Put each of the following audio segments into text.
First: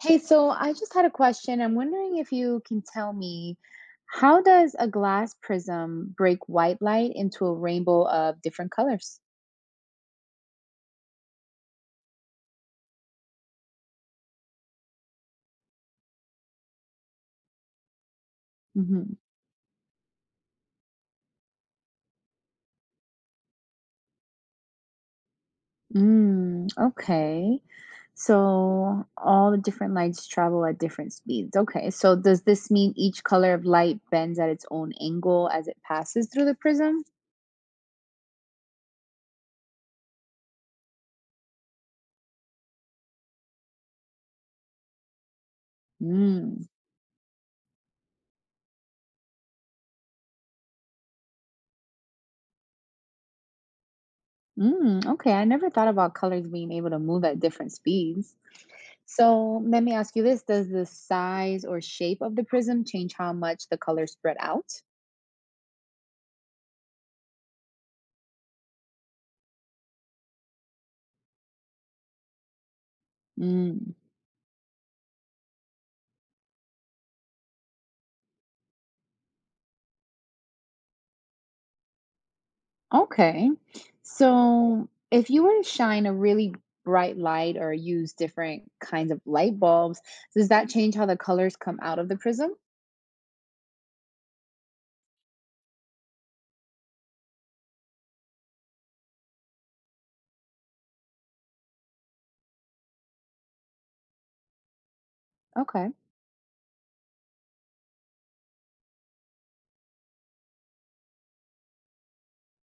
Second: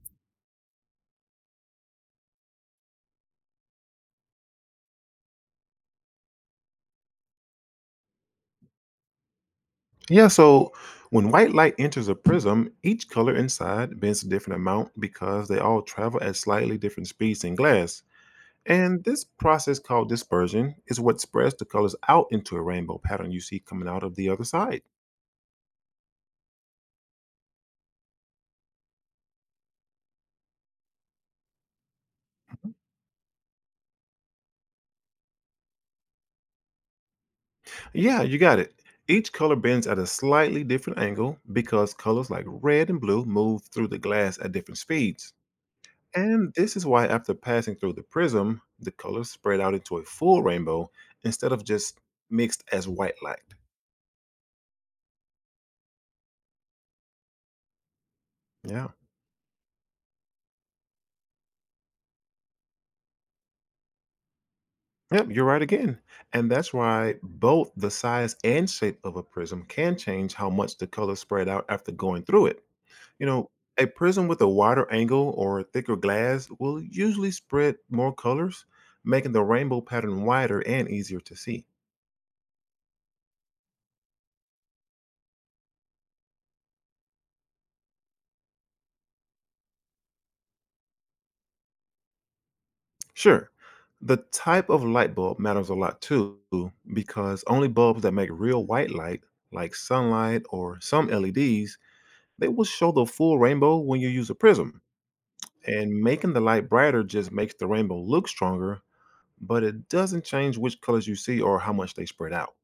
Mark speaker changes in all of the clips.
Speaker 1: Hey, so I just had a question. I'm wondering if you can tell me how does a glass prism break white light into a rainbow of different colors?
Speaker 2: Yeah, so when white light enters a prism, each color inside bends a different amount because they all travel at slightly different speeds in glass. And
Speaker 1: hmm
Speaker 2: this process called dispersion is what spreads the colors out into a rainbow pattern you see coming out of the other side.
Speaker 1: Mm, okay. So all the different lights travel at different speeds. Okay. So does this mean each color of light bends at its own angle as it passes through the prism?
Speaker 2: Yeah, you got it. Each color bends at a slightly different angle because colors like red and blue move through the glass at different speeds. And
Speaker 1: Mm,
Speaker 2: this is why, after passing through the prism, the colors spread out into a full rainbow instead of just mixed as white light.
Speaker 1: Mm, okay, I never thought about colors being able to move at different speeds.
Speaker 2: Yeah.
Speaker 1: So let me ask you this: does the size or shape of the prism change how much the colors spread out?
Speaker 2: Yep, you're right again. And that's why both the size and shape of a prism can change how much the colors spread out after going through it. You know, a
Speaker 1: Mm,
Speaker 2: prism with a wider angle or thicker glass will usually spread more colors, making the rainbow pattern wider and easier to see.
Speaker 1: okay. So if you were to shine a really bright light or use different kinds of light bulbs, does that change how the colors come out of the prism?
Speaker 2: Sure. The type of light bulb matters a lot too, because only bulbs that make real white light, like sunlight or some LEDs, they will show the full rainbow when you use a prism.
Speaker 1: Okay.
Speaker 2: And making the light brighter just makes the rainbow look stronger, but it doesn't change which colors you see or how much they spread out.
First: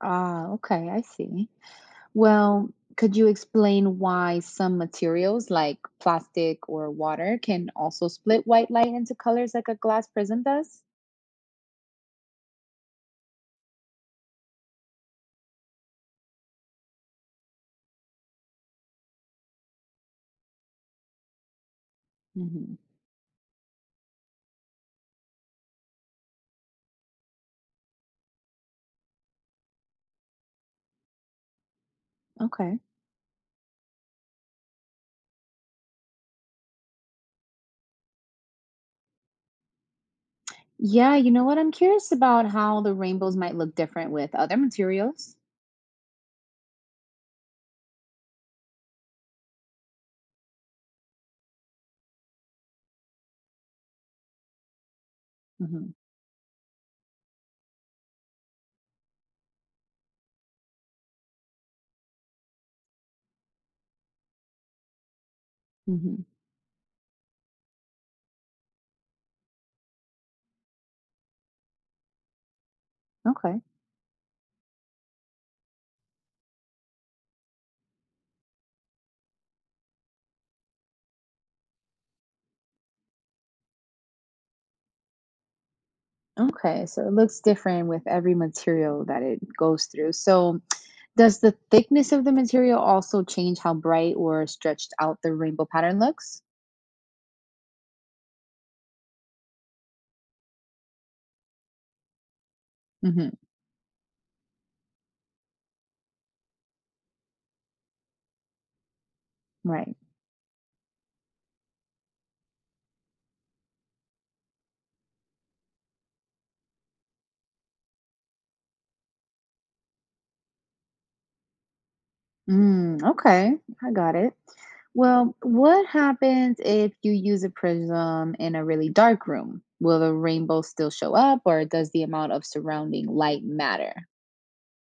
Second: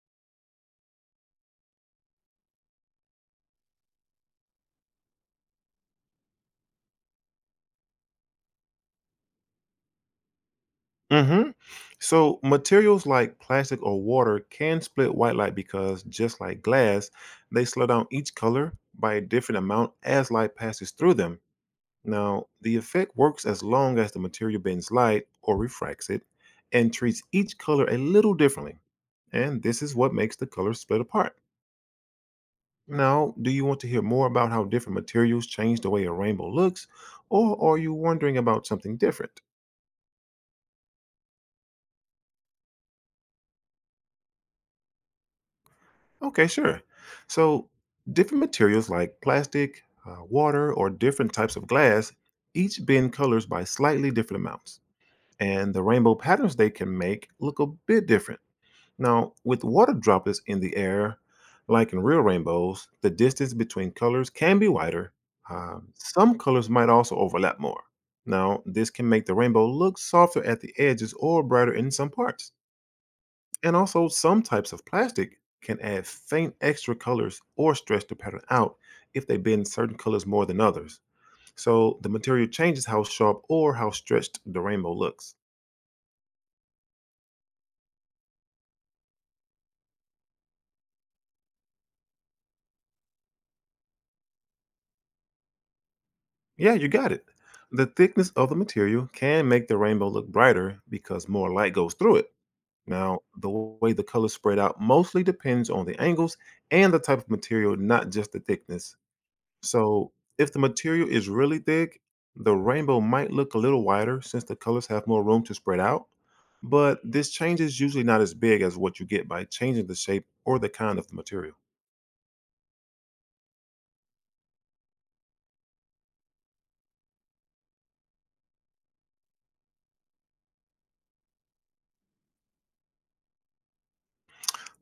Speaker 1: Ah, okay, I see. Well, could you explain why some materials like plastic or water can also split white light into colors like a glass prism does?
Speaker 2: Hmm. So, materials like plastic or water can split white light because, just like glass, they slow down each color by a different amount as light passes through them. Now, the
Speaker 1: hmm
Speaker 2: effect works as long as the material bends light or refracts it and treats each color a little differently. And this is what makes the colors split apart.
Speaker 1: Okay.
Speaker 2: Now, do you want to hear more about how different materials change the way a rainbow looks, or are you wondering about something different?
Speaker 1: Yeah, you know what? I'm curious about how the rainbows might look different with other materials.
Speaker 2: Okay, sure. So, different materials like plastic, water, or different types of glass each bend colors by slightly different amounts, and the
Speaker 1: hmm
Speaker 2: rainbow patterns they can make look a bit different. Now, with water droplets in the air, like in real rainbows, the distance between colors can be wider.
Speaker 1: hmm
Speaker 2: Some colors might also overlap more. Now, this can make the rainbow look softer at the edges or brighter in some parts.
Speaker 1: Okay.
Speaker 2: And also, some types of plastic can add faint extra colors or stretch the pattern out if they bend certain colors more than others. So, the material changes how sharp or how stretched the rainbow looks.
Speaker 1: Okay, so it looks different with every material that it goes through. So, does the thickness of the material also change how bright or stretched out the rainbow pattern looks?
Speaker 2: Yeah, you got it. The thickness of the material can make the rainbow look brighter because more light goes through it. Now,
Speaker 1: hmm
Speaker 2: the way the colors spread out mostly depends on the angles and the type of material, not just the thickness.
Speaker 1: Right.
Speaker 2: So, if the material is really thick, the rainbow might look a little wider since the colors have more room to spread out. But this change is usually not as big as what you get by changing the shape or the kind of the material.
Speaker 1: Mm, okay, I got it. Well, what happens if you use a prism in a really dark room? Will the rainbow still show up, or does the amount of surrounding light matter?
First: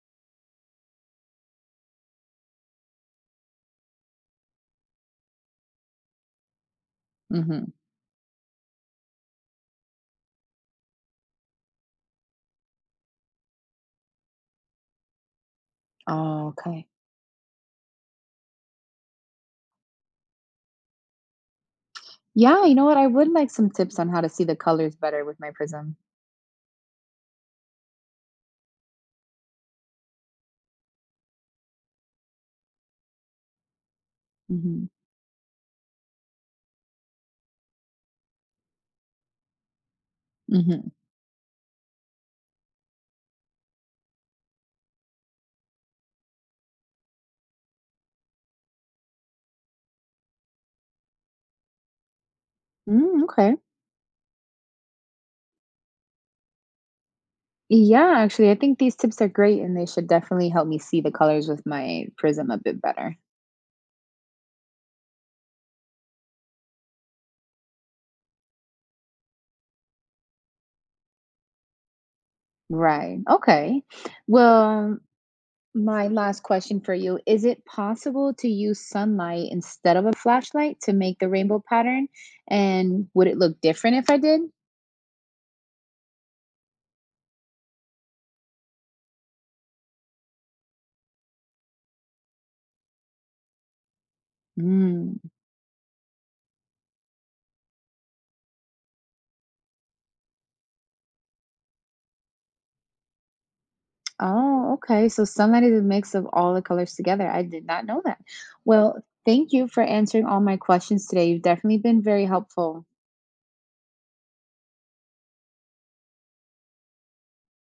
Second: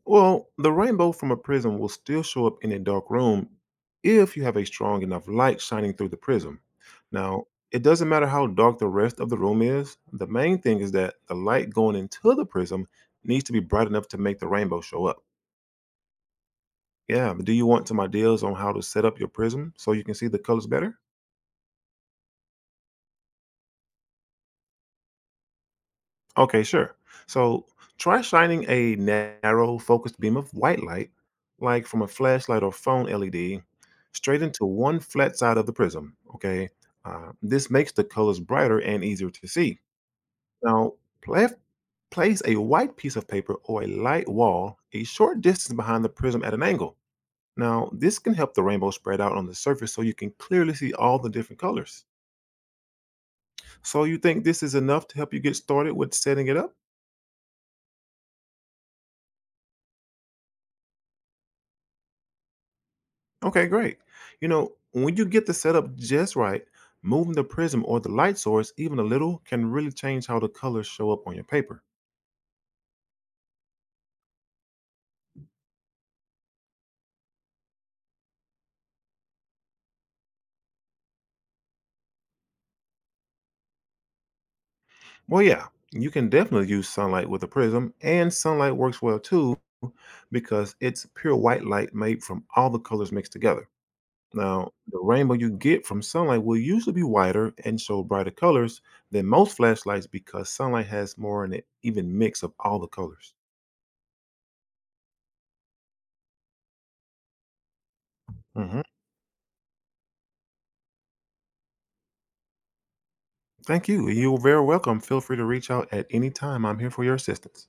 Speaker 2: Well, the rainbow from a prism will still show up in a dark room if you have a strong enough light shining through the prism. Now,
Speaker 1: Mm-hmm.
Speaker 2: it doesn't matter how dark the rest of the room is, the main thing is that the light going into the prism needs to be bright enough to make the rainbow show up.
Speaker 1: Oh, okay.
Speaker 2: Yeah, but do you want some ideas on how to set up your prism so you can see the colors better?
Speaker 1: Yeah, you know what? I would like some tips on how to see the colors better with my prism.
Speaker 2: Okay, sure. So try shining a narrow, focused beam of white light, like from a flashlight or phone LED, straight into
Speaker 1: Mm-hmm.
Speaker 2: one flat side of the prism. Okay, this makes the colors brighter and easier to see.
Speaker 1: Mm-hmm.
Speaker 2: Now, pla place a white piece of paper or a light wall a short distance behind the prism at an angle. Now, this can help the rainbow spread out on the surface so you can clearly see all the different colors.
Speaker 1: Mm, okay.
Speaker 2: So, you think this is enough to help you get started with setting it up?
Speaker 1: Yeah, actually, I think these tips are great and they should definitely help me see the colors with my prism a bit better.
Speaker 2: Okay, great. You know, when you get the setup just right, moving the prism or the light source even a little can really change how the colors show up on your paper.
Speaker 1: Right. Okay. Well, my last question for you. Is it possible to use sunlight instead of a flashlight to make the rainbow pattern? And would it look different if I did?
Speaker 2: Well, yeah, you can definitely use sunlight with a prism, and sunlight works well too because it's pure white light made from all the colors mixed together. Now, the
Speaker 1: Mm.
Speaker 2: rainbow you get from sunlight will usually be wider and show brighter colors than most flashlights because sunlight has more in it, even mix of all the colors.
Speaker 1: Oh, okay. So sunlight is a mix of all the colors together. I did not know that.
Speaker 2: Mhm.
Speaker 1: Well, thank you for answering all my questions today. You've definitely been very helpful.
Speaker 2: Thank you. You're very welcome. Feel free to reach out at any time. I'm here for your assistance.